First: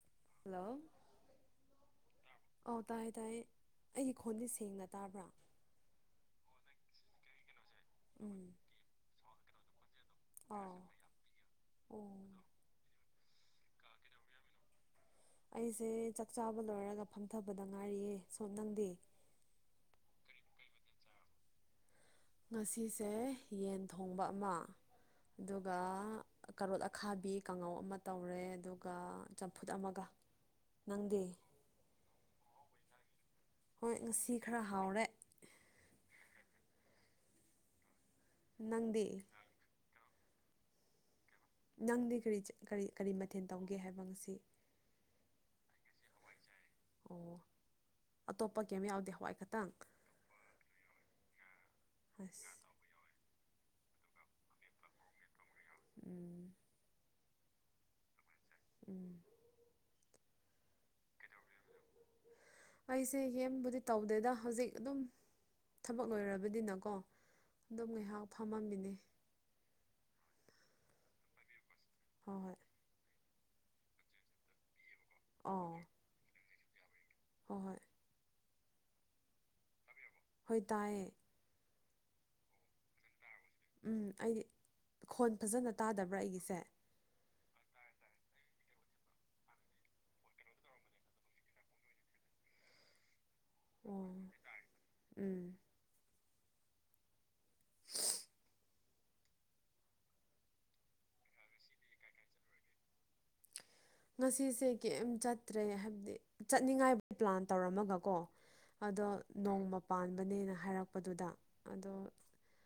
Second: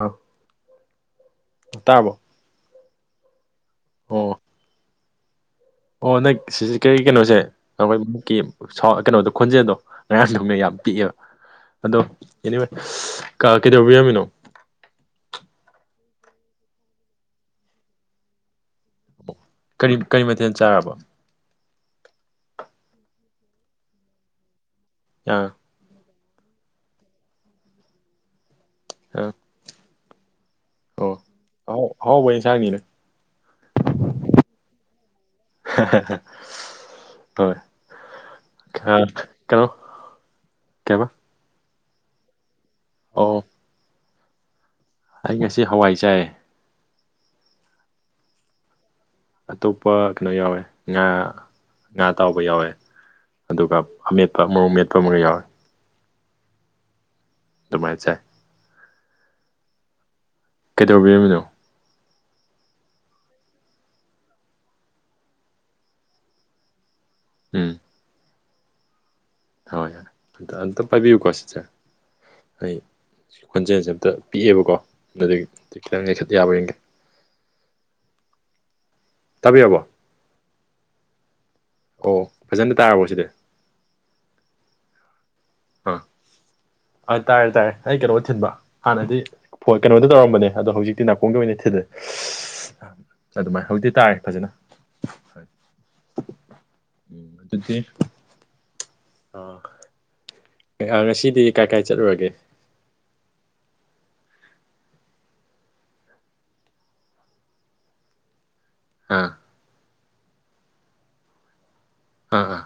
ꯑ ꯍꯜꯂꯣ ꯇꯥꯔꯕꯣ ꯑꯧ ꯇꯥꯏꯌꯦ ꯇꯥꯏꯌꯦ ꯑꯩꯒꯤ ꯑꯣ ꯈꯣꯟꯗꯤ ꯁꯦꯡꯅ ꯇꯥꯕ꯭ꯔꯥ ꯑꯣ ꯅꯪ ꯁꯤꯁꯦ ꯀꯔꯤ ꯀꯩꯅꯣꯁꯦ ꯑꯩꯈꯣꯏ ꯎꯝ ꯀꯩꯅꯣꯗꯣ ꯈꯣꯟꯖꯦꯜꯗꯣ ꯉꯔꯥꯡꯁꯨꯅ ꯌꯥꯝ ꯑꯥꯎ ꯄꯤꯛꯑꯦꯕ ꯑꯗꯣ ꯑꯣ ꯑꯦꯅꯤꯋꯦ ꯀ ꯀꯩꯗꯧ ꯕꯤꯔꯝꯃꯤꯅꯣ ꯑꯩꯁꯦ ꯆꯥꯛ ꯆꯥꯕ ꯂꯣꯏꯔꯒ ꯐꯝꯊꯕꯗ ꯉꯥꯏꯔꯤꯌꯦ ꯁꯣꯝ ꯅꯪꯗꯤ ꯀꯔꯤ ꯀꯔꯤ ꯃꯊꯦꯜ ꯆꯥꯔꯕ ꯉꯁꯤꯁꯦ ꯌꯦꯟ ꯊꯣꯡꯕ ꯑꯃ ꯑꯥ ꯑꯗꯨ ꯒ ꯀꯔꯣꯠ ꯑꯈꯥꯕꯤ ꯀꯥꯡꯉꯧ ꯑꯃ ꯇꯧꯔꯦ ꯑꯗꯨꯒ ꯑꯥ ꯆꯝꯐꯨꯠ ꯑꯃꯒ ꯑꯣ ꯅꯪꯗꯤ ꯑꯍꯥꯎ ꯑꯍꯥꯎꯕ ꯌꯦꯟꯁꯥꯡꯅꯤꯅꯦ ꯍꯣꯏ ꯉꯁꯤ ꯈꯔ ꯍꯥꯎꯔꯦ ꯍꯥ ꯍꯥ ꯍꯥ ꯍ‌ꯣꯏ ꯅꯪꯗꯤ ꯈꯔ ꯍꯜꯂ‌ꯣ ꯀꯩꯕ ꯅꯪꯗꯤ ꯀꯔꯤ ꯀꯔꯤ ꯀꯔꯤ ꯑꯣ ꯃꯊꯦꯜ ꯇꯧꯒꯦ ꯍꯥꯏꯕ ꯉꯁꯤ ꯑꯩ ꯉꯁꯤ ꯍꯋꯥꯏ ꯆꯥꯏ ꯑꯣ ꯑꯇꯣꯞꯄ ꯀꯩꯝ ꯌꯥꯎꯗꯦ ꯍꯋꯥꯏ ꯈꯛꯇꯪ ꯑꯇꯣꯞꯄ ꯀꯩꯅꯣ ꯌꯥꯎꯋꯦ ꯉꯥ ꯉꯥ ꯑꯇꯥꯎꯕ ꯑꯁ ꯌꯥꯎꯋꯦ ꯑꯗꯨꯒ ꯑꯃꯦꯠꯄ ꯃꯔꯣꯛ ꯃꯦꯠꯄ ꯑꯃꯒ ꯌꯥꯎꯋꯦ ꯎꯝ ꯑꯗꯨꯃꯥꯏ ꯆꯥꯏ ꯎꯝ ꯀꯩꯗꯧꯕꯤꯔꯝꯃꯤꯅꯣ ꯑꯩꯁꯦ ꯌꯦꯝꯕꯨꯗꯤ ꯇꯧꯗꯦꯗ ꯍꯧꯖꯤꯛ ꯑꯗꯨꯝ ꯊꯕꯛ ꯂꯣꯏꯔꯕꯅꯤꯅꯀꯣ ꯎꯝ ꯑꯗꯨꯝ ꯉꯥꯏꯍꯥꯛ ꯐꯝꯃꯝꯃꯤꯅꯦ ꯍꯣꯏ ꯑꯝꯇ ꯑꯝꯇ ꯄꯥꯏꯕꯤꯌꯨꯀꯣ ꯁꯤꯁꯇꯔ ꯍꯣꯏ ꯍꯣꯏ ꯑꯩ ꯈꯣꯟꯖꯦꯜꯁꯦ ꯑꯝꯇ ꯄꯤꯛꯑꯦꯕꯀꯣ ꯑꯗꯨꯏ ꯑꯣ ꯈꯤꯇꯪ ꯂꯩꯈꯠ ꯌꯥꯕꯔ ꯌꯦꯡꯒꯦ ꯍꯣꯏ ꯍꯣꯏ ꯇꯥꯕꯤꯔꯕꯣ ꯍꯣꯏ ꯇꯥꯏꯌꯦ ꯑꯣ ꯐꯖꯅ ꯇꯥꯔꯕꯣ ꯁꯤꯁ ꯎꯝ ꯑꯩ ꯈꯣꯟ ꯐꯖꯅ ꯑꯥ ꯇꯥꯗꯕ꯭ꯔꯥ ꯑꯩꯒꯤꯁꯦ ꯇꯥꯔꯦ ꯇꯥꯔꯦ ꯑꯩ ꯀꯩꯅꯣ ꯊꯤꯟꯕ ꯍꯥꯟꯅꯗꯤ ꯐꯣꯟ ꯀꯩꯅꯣꯗ ꯇꯧꯔꯝꯕꯅꯦ ꯑꯗꯣ ꯍꯧꯖꯤꯛꯇꯤ ꯅꯥꯀꯣꯡꯗ ꯑꯣꯏꯅ ꯊꯤꯜꯂꯦ ꯑꯗꯨꯃꯥꯏꯅ ꯍꯧꯖꯤꯛꯇꯤ ꯑꯣ ꯇꯥꯔꯦ ꯐꯖꯅ ꯎꯝ ꯍꯣꯏ ꯎꯝ ꯑꯗꯨꯗꯤ ꯑ ꯉꯁꯤꯗꯤ ꯀꯥꯏ ꯀꯥꯏ ꯆꯠꯂꯨꯔꯒꯦ ꯉꯁꯤꯁꯦ ꯀꯩꯝ ꯆꯠꯇ꯭ꯔꯦ ꯍꯥꯏꯕꯗꯤ ꯆꯠꯅꯤꯡꯉꯥꯏ ꯄ꯭ꯂꯥꯟ ꯇꯧꯔꯝꯃꯒ ꯀꯣ ꯑꯗꯣ ꯑꯥ ꯅꯣꯡꯃ ꯄꯥꯟꯕꯅꯦꯅ ꯍꯥꯏꯔꯛꯄꯗꯨꯗ ꯑꯗꯣ ꯑꯥ ꯑꯥ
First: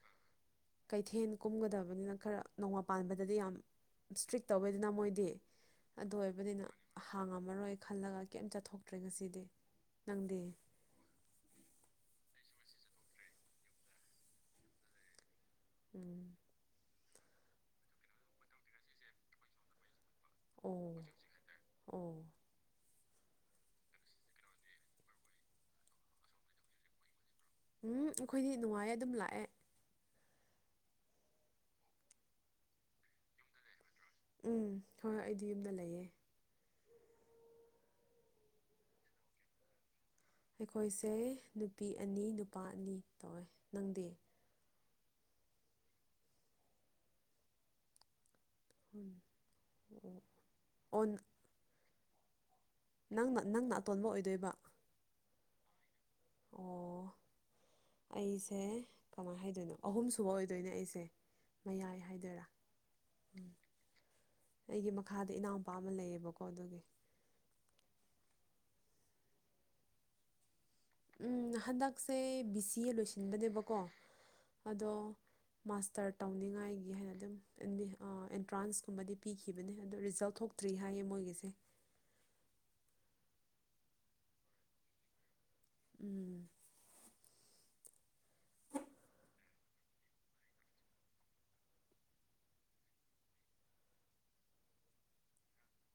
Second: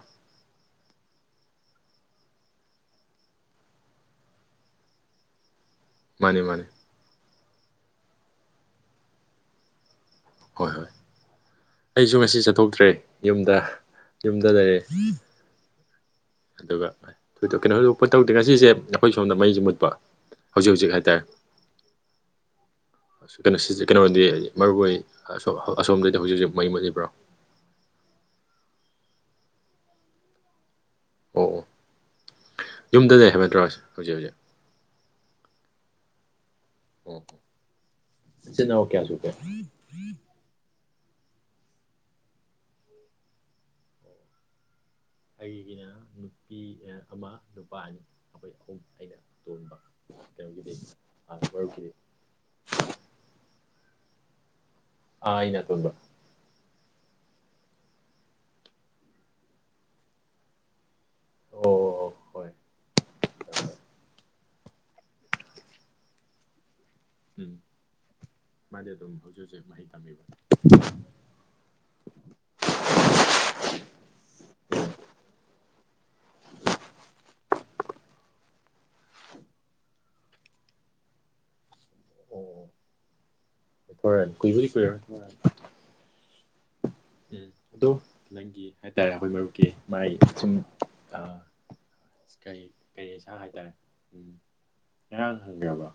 ꯀꯩꯊꯦꯟ ꯀꯨꯝꯒꯗꯕꯅꯤꯅ ꯈꯔ ꯅꯣꯡꯃ ꯄꯥꯟꯕꯗꯗꯤ ꯌꯥꯝ ꯏꯁ꯭ꯇ꯭ꯔꯤꯛ ꯇꯧꯑꯦꯗꯅ ꯃꯣꯏꯗꯤ ꯑꯗꯨ ꯃꯥꯅꯦ ꯃꯥꯅꯦ ꯑꯣꯏꯕꯅꯤꯅ ꯍꯥꯡꯉꯝꯃꯔꯣꯏ ꯈꯜꯂꯒ ꯀꯩꯝ ꯆꯠꯊꯣꯛꯇ꯭ꯔꯦ ꯉꯁꯤꯗꯤ ꯅꯪꯗꯤ ꯍꯣꯏ ꯑꯩꯁꯨ ꯉꯁꯤ ꯆꯠꯊꯣꯛꯇ꯭ꯔꯦ ꯌꯨꯝꯗ ꯌꯨꯝꯗ ꯂꯩꯔꯦ ꯎꯝ ꯑꯗꯨꯒ [unintelligible] ꯉꯁꯤꯁꯦ ꯑꯩꯈꯣꯏ ꯁꯣꯝꯗ ꯃꯩꯁꯨ ꯃꯨꯠꯄ ꯍꯧꯖꯤꯛ ꯑꯣ ꯍꯧꯖꯤꯛ ꯍꯥꯏꯇꯥꯔꯦ ꯑꯣ ꯀꯩꯅꯣ ꯁꯤꯁ ꯀꯩꯅꯣꯗꯤ ꯃꯔꯨ ꯑꯣꯏ ꯑꯁꯣꯝꯗꯗꯤ ꯍꯧꯖꯤꯛ ꯍꯧꯖꯤꯛ ꯃꯩ ꯃꯨꯠꯂꯤꯕ꯭ꯔꯣ ꯎꯝ ꯑꯩꯈꯣꯏꯗꯤ ꯅꯨꯡꯉꯥꯏꯌꯦ ꯑꯗꯨꯝ ꯂꯥꯛꯑꯦ ꯑꯣ ꯌꯨꯝꯗ ꯂꯩ ꯍꯥꯏꯕ ꯅꯠꯇ꯭ꯔ‌ꯣ ꯍꯧꯖꯤꯛ ꯍꯧꯖꯤꯛ ꯎꯝ ꯍꯣꯏ ꯍꯣꯏ ꯑꯩꯗꯤ ꯌꯨꯝꯗ ꯂꯩꯌꯦ ꯏꯆꯤꯟ ꯏꯅꯥꯎ ꯀꯌꯥ ꯁꯨꯒ‌ꯦ ꯑꯩꯈꯣꯏꯁꯦ ꯅꯨꯄꯤ ꯑꯅꯤ ꯅꯨꯄꯥ ꯑꯅꯤ ꯇꯧꯋꯦ ꯅꯪꯗꯦ ꯑꯩꯒꯤꯅ ꯅꯨꯄꯤ ꯑꯥ ꯑꯃ ꯅꯨꯄꯥ ꯑꯅꯤ ꯑꯣ ꯑꯩꯈꯣꯏ ꯑꯍꯨꯝ ꯑꯩꯅ ꯑꯇꯣꯟꯕ ꯀꯩꯅꯣꯒꯤꯗꯤ ꯑꯣ [unintelligible] ꯅꯪꯅ ꯅꯪꯅ ꯑꯇꯣꯟꯕ ꯑꯣꯏꯗꯣꯏꯕ ꯑ ꯑꯩꯅ ꯑꯇ‌ꯣꯟꯕ ꯑꯣ ꯑꯩꯁꯦ ꯀꯃꯥꯏꯅ ꯍꯥꯏꯗꯣꯏꯅꯣ ꯑꯍꯨꯝꯁꯨꯕ ꯑꯣꯏꯗꯣꯏꯅꯦ ꯑꯩꯁꯦ ꯑꯣ ꯃꯌꯥꯏ ꯑꯣ ꯍꯥꯏꯗꯣꯏꯔꯥ ꯍꯣꯏ ꯎꯝ ꯑꯩꯒꯤ ꯃꯈꯥꯗ ꯏꯅꯥꯎꯅꯨꯄꯥ ꯑꯃ ꯂꯩꯌꯦꯕꯀꯣ ꯑꯗꯨꯒꯤ ꯎꯝ ꯃꯥꯗꯤ ꯑꯗꯨꯝ ꯍꯧꯖꯤꯛ ꯍꯧꯖꯤꯛ ꯃꯍꯩ ꯇꯝꯃꯤꯕꯔ‌ꯣ ꯎꯝ ꯍꯟꯗꯛꯁꯦ ꯕꯤ ꯁꯤ ꯑꯦ ꯂꯣꯏꯁꯤꯟꯕꯅꯦꯕꯀꯣ ꯑꯗꯣ ꯃꯥꯁꯇꯔ ꯇꯧꯅꯤꯡꯉꯥꯏꯒꯤ ꯍꯥꯏꯅ ꯑꯗꯨꯝ ꯑꯦꯟꯇ꯭ꯔꯥꯟꯁꯀꯨꯝꯕꯗꯤ ꯄꯤꯈꯤꯕꯅꯦ ꯑꯗꯣ ꯔꯤꯖꯜ ꯊꯣꯛ ꯇ꯭ꯔꯤ ꯍꯥꯏꯌꯦ ꯃꯣꯏꯒꯤꯁꯦ ꯑꯣ ꯀꯨꯏꯕꯨꯗꯤ ꯀꯨꯏꯔꯔꯣꯏ ꯎꯝ ꯎꯝ ꯑꯗꯣ ꯅꯪꯒꯤ ꯍꯥꯏꯇꯥꯔꯦ ꯑꯩꯈꯣꯏ ꯃꯔꯨꯞꯀꯤ ꯃꯥꯏ ꯁꯨꯝ ꯀꯔꯤ ꯀꯔꯤꯁꯥꯡ ꯍꯥꯏꯇꯥꯔꯦ ꯎꯝ ꯉꯔꯥꯡ ꯍꯪꯕꯤꯔꯕ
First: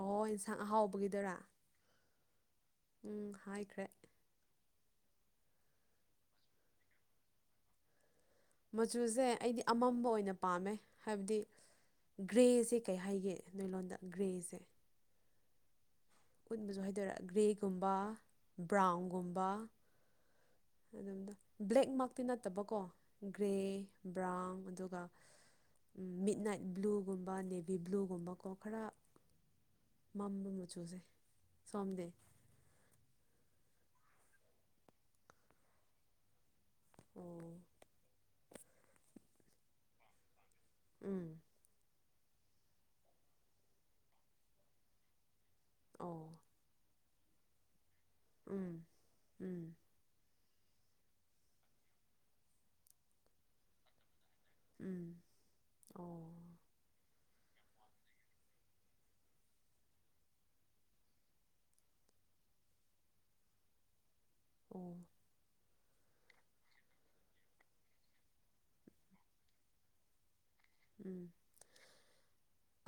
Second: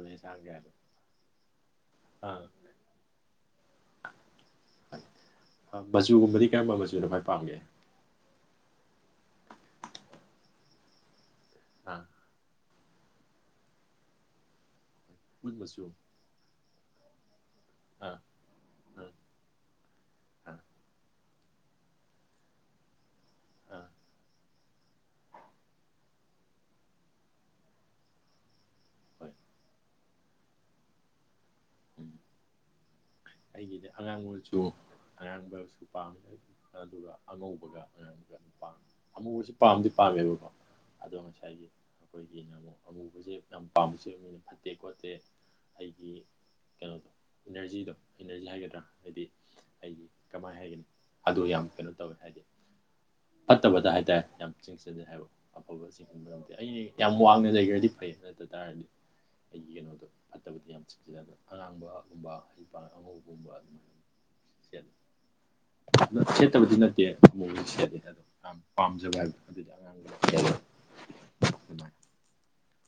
ꯑꯣ ꯏꯟꯁꯥꯡ ꯑꯍꯥꯎꯕꯒꯤꯗꯨꯔꯥ ꯑꯥ ꯎꯝ ꯍꯥꯏꯈ꯭ꯔꯦ ꯃꯆꯨꯒꯨꯝꯕꯗꯤ ꯀꯔꯝꯕ ꯃꯆꯨꯅꯣ ꯈ꯭ꯋꯥꯏ ꯄꯥꯝꯒꯦ ꯃꯆꯨꯁꯦ ꯑꯩꯗꯤ ꯑꯃꯝꯕ ꯑꯣꯏꯅ ꯄꯥꯝꯃꯦ ꯍꯥꯏꯕꯗꯤ ꯑ ꯒ꯭ꯔꯦꯁꯦ ꯀꯩ ꯍꯥꯏꯒꯦ ꯅꯣꯏꯂꯣꯟꯣꯟꯗ ꯒ꯭ꯔꯦꯁꯦ ꯎꯠ ꯃꯆꯨ ꯎꯠ ꯃꯆꯨ ꯍꯥꯏꯗꯣꯏꯔ ꯒ꯭ꯔꯦꯒꯨꯝꯕ ꯕ꯭ꯔꯥꯎꯟꯒꯨꯝꯕ ꯑ ꯑꯗꯣꯝꯗ ꯕ꯭ꯂꯦꯛ ꯃꯛꯇꯤ ꯅꯠꯇꯕꯀꯣ ꯒ꯭ꯔꯦ ꯑꯥ ꯕ꯭ꯔꯥꯎꯟ ꯑꯗꯨꯒ ꯃꯤꯠ ꯅꯥꯏꯠ ꯕ꯭ꯂꯨꯒꯨꯝꯕ ꯅꯦꯕꯤ ꯕ꯭ꯂꯨꯒꯨꯝꯕꯀꯣ ꯈꯔ ꯍꯣꯏ ꯃꯝꯕ ꯃꯆꯨꯁꯦ ꯁꯣꯝꯗꯤ ꯎꯝ ꯑꯩꯒꯤꯗꯤ ꯑꯉꯥꯡ ꯃꯆꯨ ꯑꯔꯥꯡꯕꯁꯨ ꯄꯥꯝꯃꯦ ꯑꯗꯨ ꯑꯗꯨꯒ ꯑꯣ ꯑꯉꯧꯕꯒ ꯑꯉꯥꯡꯕꯒ ꯄꯥꯝꯃꯦ ꯑꯃꯨꯕꯁꯤ ꯄꯥꯝꯗꯤ ꯄꯥꯝꯃꯦꯕꯀꯣ ꯑꯗꯣ ꯎꯝ ꯉꯁꯥꯏꯒꯤ ꯑꯩꯈꯣꯏꯒꯤꯅ ꯑꯃꯨꯛ ꯑꯃꯨꯕꯁꯦ ꯌꯥꯝ ꯄꯥꯝꯕꯁꯨ ꯑꯣꯏꯕꯅꯤꯅ ꯐꯠꯇꯦ ꯈꯣꯠꯇꯦ ꯍꯥꯏꯗꯤ ꯑꯣ ꯀꯩꯅꯣꯗꯣ ꯏꯅꯔꯖꯤꯗꯣ ꯏꯅꯔꯖꯤ ꯎꯝ ꯍꯥꯏꯒꯗ꯭ꯔꯥ ꯍꯥꯏꯗꯤ ꯎꯝ ꯑꯩꯒꯤ ꯀꯃꯥꯏꯅ ꯍꯥꯏꯒꯅꯤ ꯑꯗꯨ ꯌꯥꯝ ꯀꯩꯅꯣ ꯇꯧꯋꯦ ꯍꯥꯏꯗꯤ ꯐꯠꯇꯕꯗ ꯍꯥꯏꯇꯥꯔꯦ ꯌꯥꯝ ꯆꯤꯡꯁꯤꯜꯂꯦ ꯎꯝ ꯍꯥꯏꯕ ꯑꯐꯕ ꯆꯤꯡꯁꯤꯟꯕ ꯑꯣ ꯅꯠꯇꯦ ꯑꯩꯩꯗꯤ ꯌꯥꯝ ꯋꯥꯡꯅ ꯂꯩꯈ꯭ꯔꯗꯤ ꯐꯩ ꯅꯠꯇ ꯇꯥꯔꯗꯤ ꯑꯩꯒꯤ ꯀꯩꯅꯣꯗꯣ ꯐꯠꯇꯕꯗꯤ ꯌꯥꯝ ꯆꯤꯡꯁꯤꯂꯦ ꯑꯗ ꯑꯉꯥꯡꯕꯒꯨꯝꯕ ꯍꯩ ꯑꯉꯧꯕꯒꯨꯝꯕ ꯑꯗꯨꯃꯥꯏꯅ ꯁꯦꯠꯂꯦ ꯑꯣ ꯁꯦꯠꯇꯕꯗꯤ ꯅꯠꯇꯦ ꯑꯃꯨꯗꯤ ꯁꯦꯠꯂꯤ ꯑꯗꯣ ꯄꯝꯖꯕ ꯍꯥꯏꯕꯗꯨꯅꯤ ꯎꯝ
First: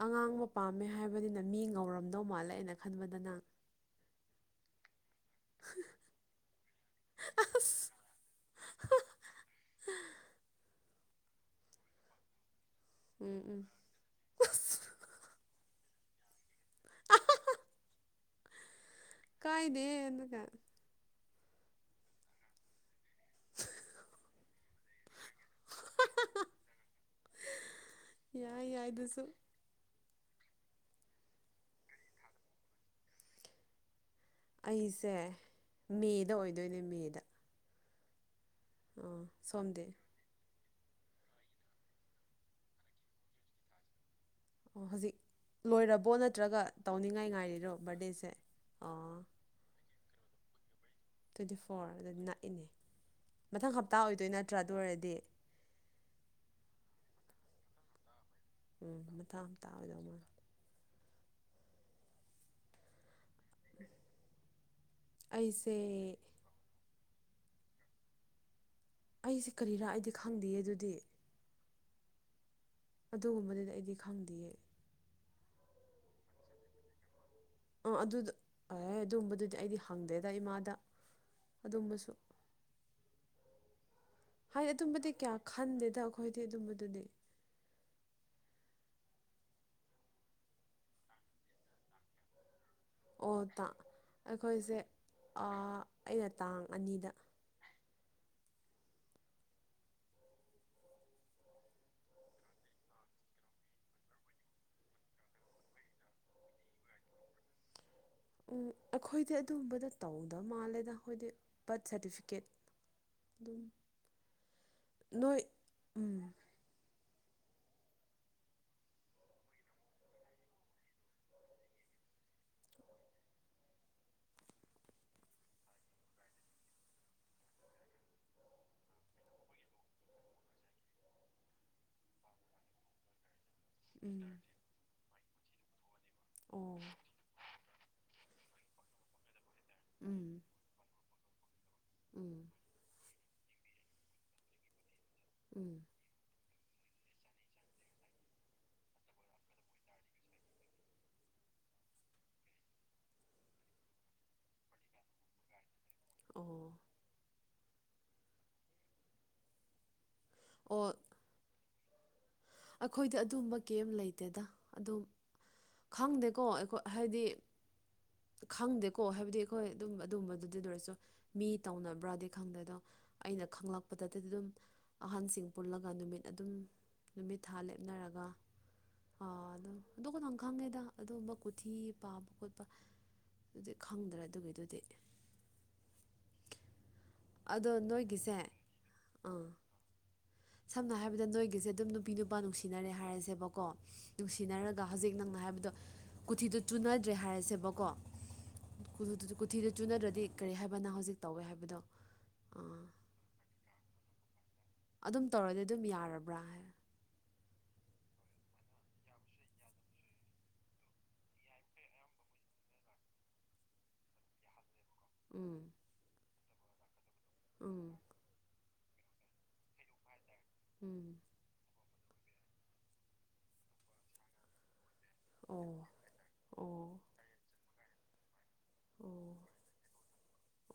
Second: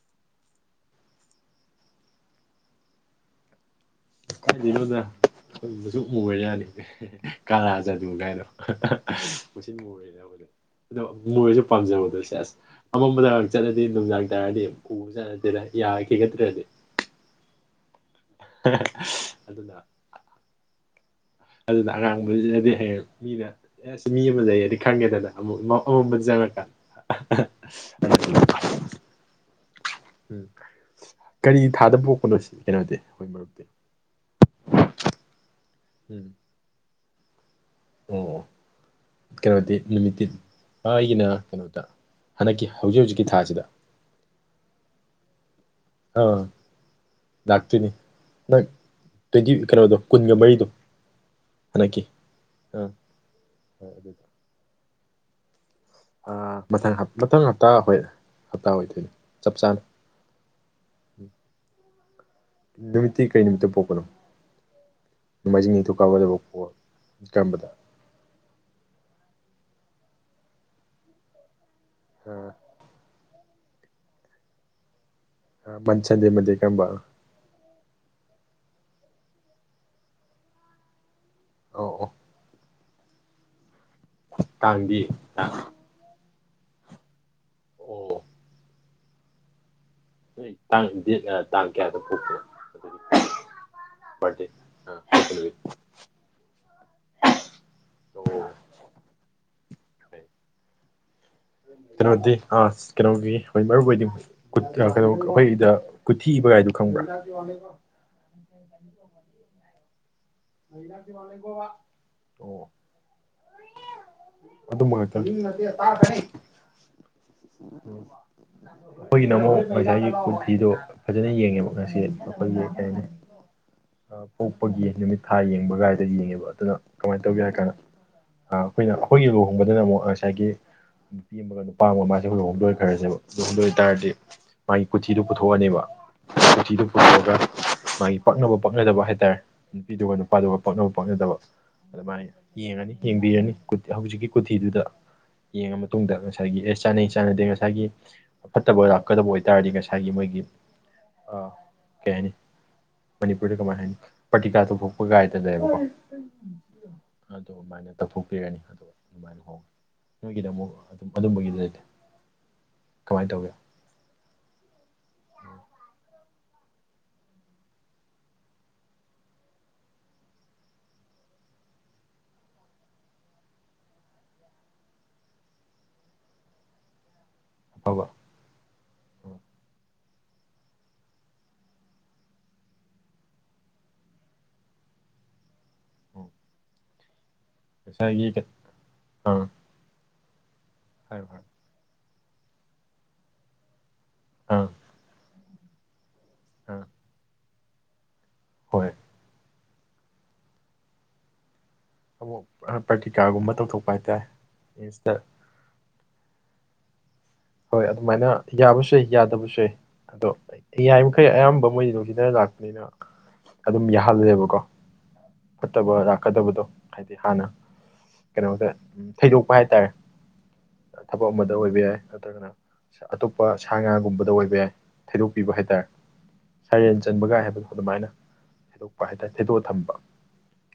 ꯑꯉꯥꯡꯕ ꯄꯥꯝꯃꯦ ꯍꯥꯏꯕꯅꯤꯅ ꯃꯤ ꯉꯧꯔꯝꯗꯧ ꯃꯥꯜꯂꯦ ꯑꯩꯅ ꯈꯟꯕꯗ ꯅꯪ ꯀꯥꯏꯗꯩꯅꯣꯗ ꯃꯨꯁꯨꯛ ꯃꯨꯒ꯭ꯔꯖꯥꯠꯅꯤ ꯀꯥꯂꯥ ꯑꯁ ꯖꯥꯗꯨ ꯍꯥꯏꯗꯣ ꯃꯁꯤꯟ ꯃꯨꯔ ꯑꯗꯣ ꯃꯨꯔꯁꯨ ꯄꯥꯝꯖꯕꯗꯣ ꯁꯦꯁ ꯑꯃꯝꯕꯗ ꯎꯝ ꯎꯝ ꯆꯠꯂꯗꯤ ꯅꯨꯡꯗꯥꯡ ꯇꯥꯔꯗꯤ ꯑꯁ ꯎꯕꯖꯥꯠ ꯅꯠꯇꯦꯗ ꯌꯥ ꯈꯤꯒꯠꯇ꯭ꯔꯗꯤ ꯑꯍꯥ ꯍꯥ ꯑꯗꯨꯅ ꯑꯗꯨꯒ ꯑꯗꯨꯅ ꯑꯉꯥꯡꯕ ꯂꯤꯠꯂꯗꯤ ꯍꯌꯦꯡ ꯃꯤꯅ ꯑꯁ ꯃꯤ ꯑꯃ ꯂꯩꯌꯦꯗꯤ ꯈꯪꯒꯦꯗꯅ ꯑꯃꯨꯛ ꯑꯃꯝꯕꯗ ꯆꯪꯉꯛꯀꯥꯟꯗ [unintelligible] ꯑ ꯌꯥꯏ ꯑꯗꯨꯁꯨ ꯎꯝ ꯀꯔꯤ ꯊꯥꯗꯕ ꯄꯣꯛꯄꯅꯣ ꯁꯤ ꯀꯩꯅꯣꯗꯤ ꯑꯩꯈꯣꯏ ꯃꯔꯨꯞꯇꯤ ꯑꯩꯁꯦ ꯎꯝ ꯃꯦꯗ ꯑꯣꯏꯗꯣꯏꯅꯦ ꯃꯦꯗ ꯑꯣ ꯑꯥ ꯀꯩꯅꯣꯗꯤ ꯁꯣꯝꯗꯤ ꯅꯨꯃꯤꯠꯇꯤ ꯑꯩꯒꯤꯅ ꯀꯩꯅꯣꯗ ꯍꯟꯗꯛꯀꯤ ꯍꯧꯖꯤꯛ ꯍꯧꯖꯤꯛꯀꯤ ꯊꯥꯁꯤꯗ ꯑꯣ ꯍꯧꯖꯤꯛ ꯂꯣꯏꯔꯕꯣ ꯑꯥ ꯅꯠꯇ꯭ꯔꯒ ꯇꯧꯅꯤꯡꯉꯥꯏ ꯉꯥꯏꯔꯤꯔꯣ ꯕꯥꯔꯗꯦꯁꯦ ꯑꯣ ꯇꯣꯏꯟꯇꯤ ꯀꯩꯅꯣꯗꯣ ꯀꯨꯟꯒ ꯃꯔꯤꯗꯣ ꯇ꯭ꯋꯦꯟꯇꯤ ꯐꯣꯔ ꯍꯟꯗꯛꯀꯤ ꯑꯗꯨꯗꯤ ꯅꯛꯏꯅꯦ ꯑꯥ ꯃꯊꯪ ꯍꯞꯇꯥ ꯑꯣꯏꯗꯣꯏ ꯅꯠꯇ꯭ꯔꯥ ꯑꯗꯨ ꯑꯣꯏꯔꯗꯤ ꯃꯊꯪ ꯃꯊꯪ ꯍꯞꯇꯥ ꯍꯣꯏ ꯍꯞꯇꯥ ꯎꯝ ꯑꯣꯏꯗꯣꯏꯅꯤ ꯃꯊꯪ ꯆꯞ ꯍꯞꯇꯥ ꯆꯥꯅ ꯑꯣꯏꯗꯧ ꯃꯥꯜꯂꯦ ꯎꯝ ꯅꯨꯃꯤꯠꯇꯤ ꯀꯔꯤ ꯅꯨꯃꯤꯠꯇ ꯄꯣꯛꯄꯅꯣ ꯅꯣꯡꯃꯥꯏꯖꯤꯡ ꯑꯩꯁꯦ ꯅꯤꯊ ꯀꯥꯒꯗꯕ ꯄꯣꯛꯑ ꯀꯝꯕꯗ ꯑꯩꯁꯦ ꯀꯔꯤꯔꯥ ꯑꯩꯗꯤ ꯈꯪꯗꯦ ꯑꯗꯨꯗꯤ ꯎꯝ ꯑꯗꯨꯒꯨꯝꯕꯗꯨꯗꯤ ꯑꯩꯗꯤ ꯈꯪꯗꯦꯌꯦ ꯁꯟꯗꯦ ꯃꯟꯗꯦ ꯀꯔꯝꯕ ꯑꯥ ꯑꯗꯨꯗ ꯑꯗꯨꯝꯕꯗꯨꯗꯤ ꯑꯩꯗꯤ ꯍꯪꯗꯦꯗ ꯏꯃꯥꯗ ꯑꯧ ꯑꯣ ꯑꯗꯨꯝꯕꯁꯨ ꯍꯥꯏ ꯀꯥꯡꯗꯤ ꯑꯗꯨꯝꯕꯗꯤ ꯀꯌꯥ ꯇꯥꯡ ꯈꯟꯗꯦꯗ ꯑꯩꯈꯣꯏꯗꯤ ꯑꯗꯨꯝꯕꯗꯨꯗꯤ ꯑꯣ ꯅꯣꯏ ꯇꯥꯡ ꯇꯥꯡ ꯀꯌꯥꯗ ꯄꯣꯛꯄꯣ ꯑꯣ ꯇꯥ ꯑꯩꯈꯣꯏꯁꯦ ꯑꯗꯨꯗꯤ ꯑꯩꯅ ꯇꯥꯡ ꯑꯅꯤꯗ ꯀꯩꯅꯣꯗꯤ ꯑ ꯀꯩꯅꯣꯒꯤ ꯍꯣꯏ ꯃꯔꯨ ꯑꯣꯏꯗꯤ ꯀꯩꯅꯣ ꯑꯩꯈꯣꯏꯗ ꯀꯨꯊꯤꯕꯒꯥꯏꯗꯨꯣ ꯈꯪꯕ꯭ꯔꯥ ꯑꯩꯈꯣꯏꯗꯤ ꯑꯗꯨꯒꯨꯝꯕꯗ ꯇꯧꯗꯕ ꯃꯥꯜꯂꯦꯗ ꯑꯩꯈꯣꯏꯗꯤ ꯕꯥꯔꯠ ꯁꯥꯔꯇꯤꯐꯤꯀꯦꯠ ꯑꯗꯨꯝ ꯑꯗꯨ ꯃ ꯀꯜ ꯅꯣꯏ ꯎꯝ ꯑꯩꯈꯣꯏꯒꯤꯅ ꯑꯃꯨꯛ ꯐꯖꯅ ꯌꯦꯡꯉꯦꯕ ꯉꯁꯤ ꯑꯩꯈꯣꯏꯒꯤ ꯀꯩ ꯍꯥꯏꯅꯤ ꯄꯣꯛꯄꯒꯤ ꯅꯨꯃꯤꯠ ꯊꯥ ꯌꯦꯡꯕ ꯒꯥꯥꯏꯗ ꯌꯦꯡꯉꯦꯕ ꯑꯗꯨꯅ ꯀꯃꯥꯏꯅ ꯇꯧꯒꯦ ꯍꯥꯏ ꯀꯥꯟꯗ ꯑꯩꯈꯣꯏꯅ ꯑꯩꯈꯣꯏꯒꯤ ꯂꯨꯍꯣꯡꯕꯗꯨꯅ ꯑꯃꯨꯛ ꯉꯁꯥꯏꯒꯤ ꯅꯨꯄꯤ ꯑꯃꯒ ꯅꯨꯄꯥ ꯑꯃ ꯃꯥꯁꯦꯈꯣꯏ ꯍꯣꯡꯗꯣꯏꯈ꯭ꯔꯁꯦꯕ ꯍꯣꯡꯗꯣꯏꯦ ꯍꯥꯏꯇꯥꯔꯗꯤ ꯎꯝ ꯃꯥꯒꯤ ꯀꯣꯊꯤꯗꯨ ꯄꯨꯊꯣꯛꯑꯅꯦꯕ ꯑꯣ ꯀꯣꯊꯤꯗꯨ ꯄꯨꯊꯣꯛꯑꯒ ꯃꯥꯒꯤ ꯄꯛꯅꯕ ꯄꯛꯅꯗꯕ ꯍꯥꯏꯇꯥꯔꯦ ꯅꯨꯄꯤꯗꯨꯒ ꯎꯝ ꯅꯨꯄꯥꯗꯨꯒ ꯄꯛꯅꯕ ꯄꯥꯛꯅꯗꯕ ꯑꯗꯨꯃꯥꯏꯅ ꯎꯝ ꯌꯦꯡꯉꯅꯤ ꯌꯦꯡꯕꯤꯔꯅꯤ ꯍꯧꯖꯤꯛꯀꯤ ꯀꯣꯊꯤꯗꯨꯗ ꯌꯦꯡꯉ ꯎꯝ ꯃꯇꯨꯡꯗ ꯉ ꯉꯁꯥꯏꯒꯤ ꯑꯦ ꯆꯥꯅꯩ ꯆꯥꯅꯗꯦ ꯉꯁꯥꯏꯒꯤ ꯑ ꯐꯠꯇꯕ ꯂꯥꯛꯀꯗꯕ ꯑꯣꯏꯇꯥꯔꯗꯤ ꯉꯁꯥꯏꯒꯤ ꯃꯣꯏꯒꯤ ꯑꯥ ꯀꯩ ꯍꯥꯏꯅꯤ ꯃꯅꯤꯄꯨꯔꯗ ꯀꯃꯥꯏ ꯍꯥꯏꯅꯤ ꯄꯇꯤꯀꯥ ꯇ ꯐꯣꯛꯄ ꯀꯥꯏꯗꯗꯕꯀꯣ ꯑꯣ ꯑꯗꯨꯃꯥꯏꯅ ꯇꯧꯊꯣꯛꯄꯤꯔꯅꯤ ꯑꯗꯨ ꯑꯗꯨꯃꯥꯏꯅ ꯍꯣꯡꯉꯤ ꯅꯣꯏꯒꯤꯗ ꯑꯃꯨꯛ ꯑꯣ ꯑꯗꯨꯝ ꯑꯗꯨꯝꯕꯒꯤꯗꯤ ꯂꯩꯇꯦ ꯑꯩꯈꯣꯏꯗꯤ ꯀꯃꯥꯏꯅ ꯇꯧꯒꯦ ꯑꯗꯨꯝꯕ ꯀꯦꯝ ꯂꯩꯇꯦꯗ ꯑꯗꯨꯝ ꯈꯪꯗꯦꯀꯣ ꯑꯩꯣꯏ ꯍꯥꯏꯗꯤ ꯈꯪꯗꯦꯀꯣ ꯍꯥꯏꯕꯗꯤ ꯑꯩꯈꯣꯏ ꯑꯗꯨꯝ ꯑꯗꯨꯝꯕꯗꯨꯗꯤ ꯂ ꯑꯣꯏꯔꯁꯨ ꯃꯤ ꯇꯧꯅꯕ꯭ꯔꯥꯗꯤ ꯈꯪꯗꯦ ꯑꯗꯣ ꯑꯩꯅ ꯈꯪꯂꯛꯄꯗꯗꯤ ꯑꯗꯨꯝ ꯑꯍꯟꯁꯤꯡ ꯄꯨꯜꯂꯒ ꯅꯨꯃꯤꯠ ꯑꯗꯨꯝ ꯅꯨꯃꯤꯠ ꯊꯥ ꯐꯕ ꯂꯦꯞꯅꯔꯒ ꯑ ꯎꯝ ꯑꯗꯨꯝ ꯑꯗꯨ ꯀꯩꯅꯣꯝ ꯈꯪꯉꯦꯗ ꯑꯗꯨꯒꯨꯝꯕ ꯀꯨꯊꯤ ꯄꯥꯕ ꯈꯣꯠꯄ ꯑꯗꯨꯗꯤ ꯈꯪꯗ꯭ꯔꯥ ꯑꯗꯨꯒꯤꯗꯨꯗꯤ ꯎꯝ ꯑꯗꯣ ꯅꯣꯏꯒꯤꯁꯦ ꯉꯁꯥꯏꯒꯤ ꯑꯥ ꯁꯝꯅ ꯍꯥꯏꯌꯣ ꯍꯥꯏꯔꯕꯗ ꯍꯥꯏꯌꯣ ꯅꯣꯏꯒꯤꯁꯦ ꯑꯗꯨꯝ ꯅꯨꯄꯤ ꯅꯨꯄꯥ ꯅꯨꯡꯁꯤꯅꯔꯦ ꯍꯥꯏꯔꯁꯦꯕꯀꯣ ꯑꯥ ꯅꯨꯡꯁꯤꯅꯔꯒ ꯍꯧꯖꯤꯛ ꯅꯪꯅ ꯍꯥꯏꯕꯗꯣ ꯀꯣꯊꯤꯗꯣ ꯑꯥ ꯆꯨꯅꯗ꯭ꯔꯦ ꯍꯥꯏꯔꯁꯦꯕꯀꯣ ꯍꯣꯏ ꯀꯣꯊꯤꯗꯨ ꯆꯨꯅꯗ꯭ꯔꯗꯤ ꯀꯔꯤ ꯍꯥꯏꯕꯅ ꯍꯧꯖꯤꯛ ꯇꯧꯋꯦ ꯍꯥꯏꯕꯗꯣ ꯑꯃꯨꯛ ꯑꯥ ꯄ꯭ꯔꯇꯤꯀꯥꯔꯒꯨꯝꯕ ꯇꯧꯊꯣꯛꯄ ꯍꯥꯏꯇꯥꯔꯦ ꯏꯪꯂꯤꯁꯇ ꯑꯗꯨꯝ ꯇꯧꯔꯗꯤ ꯑꯗꯨꯝ ꯌꯥꯔꯕ꯭ꯔꯥ ꯍꯥꯏ ꯍꯣꯏ ꯑꯗꯨꯃꯥꯏꯅ ꯌꯥꯕꯁꯨ ꯌꯥꯏ ꯌꯥꯗꯕꯁꯨ ꯌꯥꯏ ꯑꯗꯣ ꯌꯥꯔꯤꯃꯈꯩ ꯑꯌꯥꯝꯕ ꯃꯣꯏꯗꯤ ꯂꯧꯁꯤꯗ ꯂꯥꯛꯄꯅꯤꯅ ꯑꯗꯨꯝ ꯌꯥꯍꯜꯂꯦꯕꯀꯣ ꯎꯝ ꯐꯠꯇꯕ ꯂꯥꯛꯀꯗꯕꯗꯣ ꯍꯥꯏꯗꯤ ꯍꯥꯟꯅ ꯎꯝ ꯀꯩꯅꯣꯗ ꯊꯩꯗꯣꯛꯄ ꯍꯥꯏꯇꯥꯔꯦ ꯎꯝ ꯊꯕꯛ ꯑꯃꯗ ꯑꯣꯏꯕ ꯌꯥꯏ ꯅꯠꯇ꯭ꯔꯒꯅ ꯑꯇꯣꯞꯄ ꯁꯥ ꯉꯥꯒꯨꯝꯕꯗ ꯑꯣꯏꯕ ꯌꯥꯏ ꯊꯩꯗꯣꯛꯄꯤꯕ ꯍꯥꯏꯇꯥꯔꯦ ꯑꯣ ꯑꯣ ꯁꯔꯦꯟ ꯆꯟꯕꯒꯥꯏ ꯍꯥꯏꯕꯗꯣ ꯑꯗꯨꯃꯥꯏꯅ ꯊꯩꯗꯣꯛꯄ ꯍꯥꯏꯇꯥꯔꯦ ꯑꯣ ꯊꯦꯗꯣꯛꯑ ꯊꯝꯕ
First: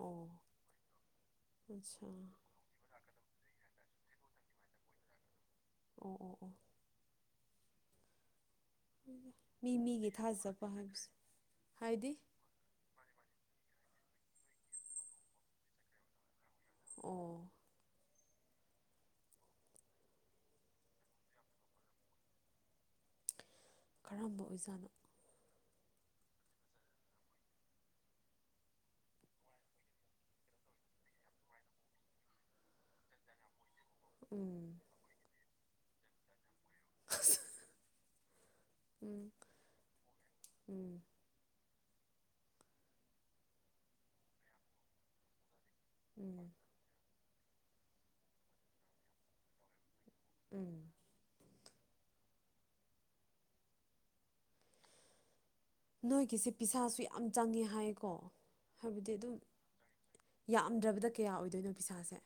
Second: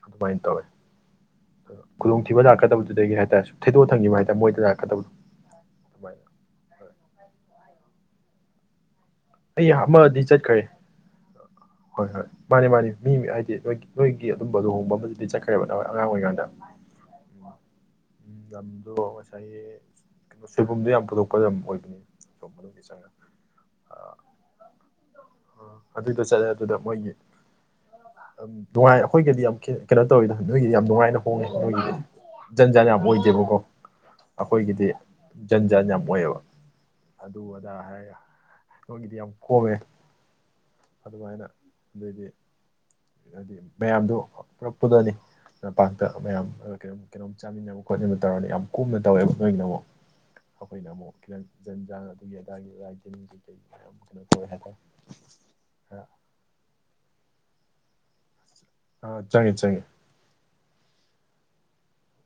ꯑꯣ ꯑꯗꯨꯃꯥꯏꯅ ꯇꯧꯋꯦ ꯑꯠꯁꯥ ꯈꯨꯗꯣꯡꯊꯤꯕ ꯂꯥꯛꯀꯗꯕꯗꯨꯗꯒꯤ ꯍꯥꯏꯇꯥꯔꯦ ꯁꯨꯝ ꯊꯩꯗꯣꯛꯑ ꯊꯪꯉꯤꯕ ꯍꯥꯏꯇꯥꯔꯦ ꯃꯣꯏꯗ ꯂꯥꯛꯀꯗꯕꯗꯨꯣ ꯑꯣ ꯑꯣ ꯑꯣ [unintelligible] ꯑꯩ ꯃꯤ ꯃꯤꯒꯤ ꯑꯃꯗꯤ ꯆꯠꯈ꯭ꯔꯦ ꯊꯥꯖꯕ ꯍꯥꯏꯕꯁꯦ ꯍꯣꯏ ꯍꯥꯏꯗꯤ ꯍꯣꯏ ꯃꯥꯅꯤ ꯃꯥꯅꯤ ꯃꯤ ꯃꯤ ꯍꯥꯏꯗꯤ ꯅꯣꯏꯒꯤ ꯅꯣꯏꯒꯤ ꯑꯗꯨꯝꯕ ꯂꯨꯍꯣꯡꯕ ꯑꯃꯗꯤ ꯆꯠꯈ꯭ꯔꯦꯕ ꯅꯍꯥꯟꯋꯥꯏ ꯑꯉꯥꯡ ꯑꯣꯏꯔꯤꯀꯥꯟꯗ ꯑꯣ ꯎꯝ ꯂꯝꯗꯣ ꯑꯁꯥꯏꯌꯦ ꯁꯣꯏꯕꯨꯝꯗꯤ ꯌꯥꯝ ꯄꯨꯊꯣꯛꯄ ꯂꯝ ꯑꯣꯏꯕꯅꯤ ꯁꯣꯝ ꯃꯅꯨꯡꯗꯤ ꯆꯪꯉꯅꯤ ꯀꯔꯝꯕ ꯑꯣꯏꯖꯥꯅꯣ ꯑꯗꯨꯗ ꯆꯠꯂꯦ ꯑꯗꯨꯗ ꯃꯣꯏꯒꯤ ꯑꯝ ꯅꯨꯡꯉꯥꯏ ꯑꯩꯈꯣꯏꯒꯤꯗꯤ ꯌꯥꯝ ꯀꯦ ꯀꯩꯅꯣ ꯇꯧꯋꯤꯗ ꯅꯣꯏꯒꯤꯗꯤ ꯌꯥꯝ ꯅꯨꯡꯉꯥꯏꯅ ꯍꯣꯡꯉꯦ ꯅꯣꯏꯒꯤꯗꯤ ꯖꯟ ꯖꯥꯟ ꯌꯥꯝ ꯑꯣꯏꯗꯦꯕꯀꯣ ꯎꯝ ꯑꯩꯈꯣꯏꯒꯤꯗꯤ ꯖꯟ ꯖꯥꯟ ꯌꯥꯝ ꯑꯣꯏꯌꯦꯕ ꯑꯗꯨ ꯑꯗꯥ ꯍꯥꯏ [unintelligible] ꯅꯣꯏꯒꯤꯗꯤ ꯎꯝ ꯌꯥꯝ ꯀꯣꯝꯃꯦ ꯎꯝ ꯑꯗꯨꯃꯥꯏꯅ ꯑꯗꯨꯗꯤ ꯍꯥꯏꯗꯤ ꯃꯌꯥꯝꯗꯨ ꯄꯨꯂꯞ ꯄꯨꯜꯂꯅꯤ ꯂꯝꯄꯥꯛꯇ ꯃꯌꯥꯝ ꯎꯝ ꯀꯩꯅꯣꯝ__ ꯀꯩꯅꯣꯝ ꯆꯥꯃꯤꯟꯅꯕ ꯈꯣꯠꯅꯕ ꯇꯧꯔꯅꯤ ꯌꯥꯝ ꯀꯨꯡꯅ ꯇꯧꯋꯦꯕ ꯅꯣꯏꯒꯤꯅ ꯑꯃꯨꯛ ꯎꯝ ꯑꯩꯈꯣꯏꯅ ꯑꯃꯨꯛ ꯈꯤꯇꯪ ꯖꯟ ꯖꯥꯟ ꯑꯗꯨꯒꯤ ꯑꯗꯥꯒꯤ [unintelligible] ꯀꯩꯅꯣ ꯀꯧꯋꯦ ꯍꯥꯏꯇꯥꯔꯦ ꯅꯣꯏꯒꯤꯁꯦ ꯄꯩꯁꯥꯁꯨ ꯌꯥꯝ ꯆꯪꯉꯦ ꯍꯥꯏꯑꯀꯣ ꯑ ꯍꯥꯏꯕꯗꯤ ꯑꯗꯨꯝ ꯆꯪꯉꯦ ꯆꯪꯉꯦ ꯌꯥꯝꯗ꯭ꯔꯕꯗ ꯀꯌꯥ ꯑꯣꯏꯗꯣꯏꯅꯣ ꯄꯩꯁꯥꯁꯦ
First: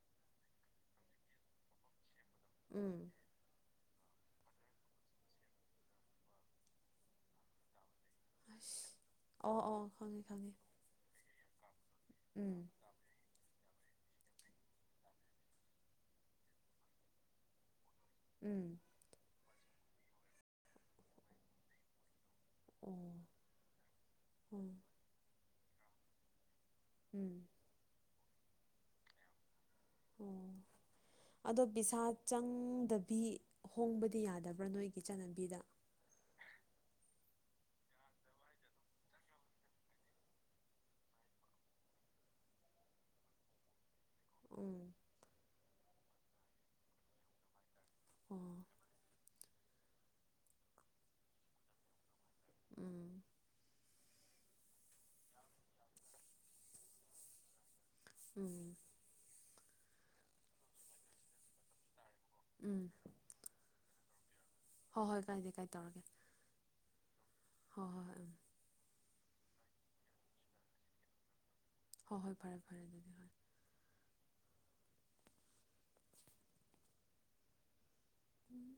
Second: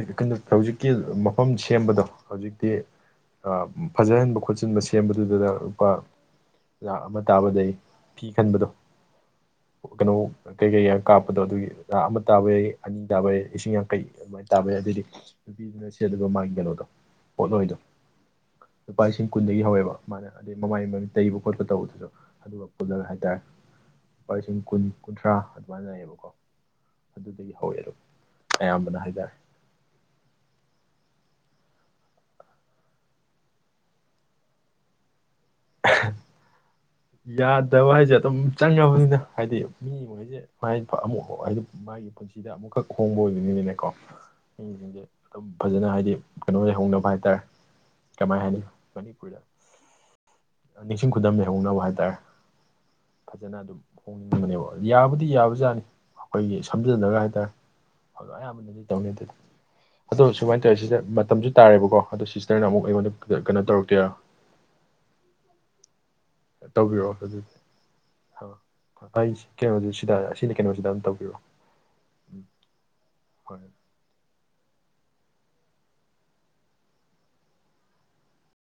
ꯑꯦ ꯀꯩꯅꯣ ꯍꯧꯖꯤꯛꯀꯤ ꯃꯐꯝ ꯁꯦꯝꯕꯗꯣ ꯍꯧꯖꯤꯛꯇꯤ ꯎꯝ ꯑ ꯐꯖꯍꯟꯕ ꯈꯣꯠꯆꯤꯟꯕ ꯁꯦꯝꯕꯗꯨꯗꯗ ꯂꯨꯄꯥ ꯂꯥꯛ ꯑꯃ ꯇꯥꯕꯗꯩ ꯐꯤ ꯈꯟꯕꯗꯣ ꯑꯁ ꯑꯣ ꯑꯣ ꯀꯩꯅꯣ ꯈꯪꯉꯦ ꯈꯪꯉꯦ ꯀꯩꯀꯩ ꯌꯥꯎ__ ꯀꯥꯞꯄꯗꯣ ꯑꯗꯨꯒꯤꯥ ꯂꯥꯛ ꯑꯃ ꯇꯥꯕ ꯎꯝ ꯌꯥꯏ ꯑꯅꯤ ꯇꯥꯕ ꯌꯥꯏ ꯂꯤꯁꯤꯡ ꯌꯥꯡꯈꯩ ꯑꯗꯨꯃꯥꯏꯅ ꯇꯥꯕ ꯌꯥꯏ ꯑꯗꯩꯗꯤ ꯅꯨꯄꯤꯗꯨꯅ ꯁꯦꯠꯂꯤꯕ ꯃꯥꯒꯤ ꯀꯩꯅꯣꯗꯣ ꯄꯣꯠꯂꯣꯏꯗꯣ ꯎꯝ ꯂꯨꯄꯥ ꯂꯤꯁꯤꯡ ꯀꯨꯟꯗꯒꯤ ꯍꯧꯋꯦꯕ ꯃꯥꯅ ꯑꯗꯩ ꯃꯃꯥꯏ ꯃꯃꯤꯠ ꯇꯩꯕ ꯈꯣꯠꯄ ꯇꯧꯕꯗꯨꯁꯨ ꯑꯗꯨꯒ ꯑꯣ ꯄꯨꯜꯂꯒ ꯍꯥꯏꯇꯥꯔꯦ ꯂꯨꯄꯥ ꯂꯤꯁꯤꯡ ꯎꯝ ꯀꯨꯟ ꯀꯨꯟꯊ꯭ꯔꯥ ꯑꯗꯨꯃꯥꯏꯅ ꯂꯩꯌꯦꯕꯀꯣ ꯎꯝ ꯑꯗꯨꯗꯒꯤ ꯍꯧꯋꯦ ꯑꯌꯥꯝꯕꯅ ꯍꯥꯏꯇꯥꯔꯦ ꯑꯣ ꯑꯗꯣ ꯕꯤꯁꯥ ꯆꯪꯗꯕꯤ ꯍꯣꯡꯕꯗꯤ ꯌꯥꯗꯕ꯭ꯔꯥ ꯅꯣꯏꯒꯤ ꯆꯠꯅꯕꯤꯗ ꯌꯥꯗꯕ ꯍꯥꯏꯁꯦ ꯑꯗꯨꯝ ꯆꯪꯉꯕꯅꯤꯗ ꯍꯥꯏꯗꯤ ꯃꯤ [unintelligible] [unintelligible] ꯃꯥꯒꯤ ꯄꯨꯟꯁꯤꯗ ꯑꯃꯨꯛꯈꯛ ꯍꯣꯡꯕ ꯑꯣꯏꯕꯅꯤꯅꯅꯦꯀꯣ ꯎꯝ ꯃꯤꯁꯤꯡꯖꯦ ꯑꯗꯨꯝ ꯐꯖꯅ ꯍꯥꯏꯗꯤ ꯀꯩꯅꯣ ꯂꯩꯩꯍꯧꯅꯕ ꯍꯥꯏꯇꯥꯔꯦ ꯀꯃꯥꯏ ꯑꯣ ꯍꯥꯏꯅꯤ ꯃꯅꯤꯄꯨꯔꯤꯗ ꯅꯤꯡꯁꯤꯡ ꯈꯨꯗꯝ ꯂꯩꯍꯧꯅꯕ ꯍꯥꯏꯇꯥꯔꯦ ꯎꯝ ꯐꯖꯅ ꯑꯗꯨꯝ ꯍꯣꯡꯅꯤꯡꯕꯅꯦꯕ ꯌꯥꯕꯨꯗꯤ ꯌꯥꯕꯖꯥꯠꯅꯤ ꯑꯩꯈꯣꯏꯒꯤ ꯁꯝꯖꯂꯒ ꯍꯥꯏꯇꯥꯔꯦ ꯎꯝ [unintelligible] ꯇꯧꯅꯤ ꯑꯗꯨꯗꯤ ꯑꯗꯣ ꯁꯨꯃꯥꯏꯅ ꯇꯧꯋꯦ ꯁꯤꯁꯇꯔ ꯃꯇꯝꯁꯨ ꯇꯥꯔꯦꯕꯀꯣ ꯑꯗꯣ ꯁꯤꯁꯇꯔꯅ ꯎꯝ ꯑꯃꯨꯛ ꯑꯩꯉꯣꯟꯗ ꯀ ꯀꯩꯅꯣ ꯇꯧꯔꯛꯀꯦꯔꯥ ꯍꯣꯏ ꯍꯣꯏ ꯀꯥꯏꯗꯦ ꯀꯥꯏ ꯇꯧꯔꯒꯦ ꯇꯧꯕꯤꯔꯛꯑꯣ ꯑꯗꯨꯗꯤ ꯍꯣ ꯍꯣꯏ ꯍꯣꯏ ꯎꯝ ꯑ ꯑꯩ ꯀꯩꯅꯣꯅꯦ ꯁꯤꯗ ꯑꯁꯤꯅ ꯀꯩꯅꯣꯁꯤꯗ ꯑꯗꯨꯝ ꯇꯧꯕꯤꯔꯛꯑꯣ ꯍꯣꯏ ꯍꯣꯏ ꯎꯝ ꯐꯔꯦ ꯐꯔꯦ ꯑꯗꯨꯗꯤ ꯍꯣꯏ ꯎꯝ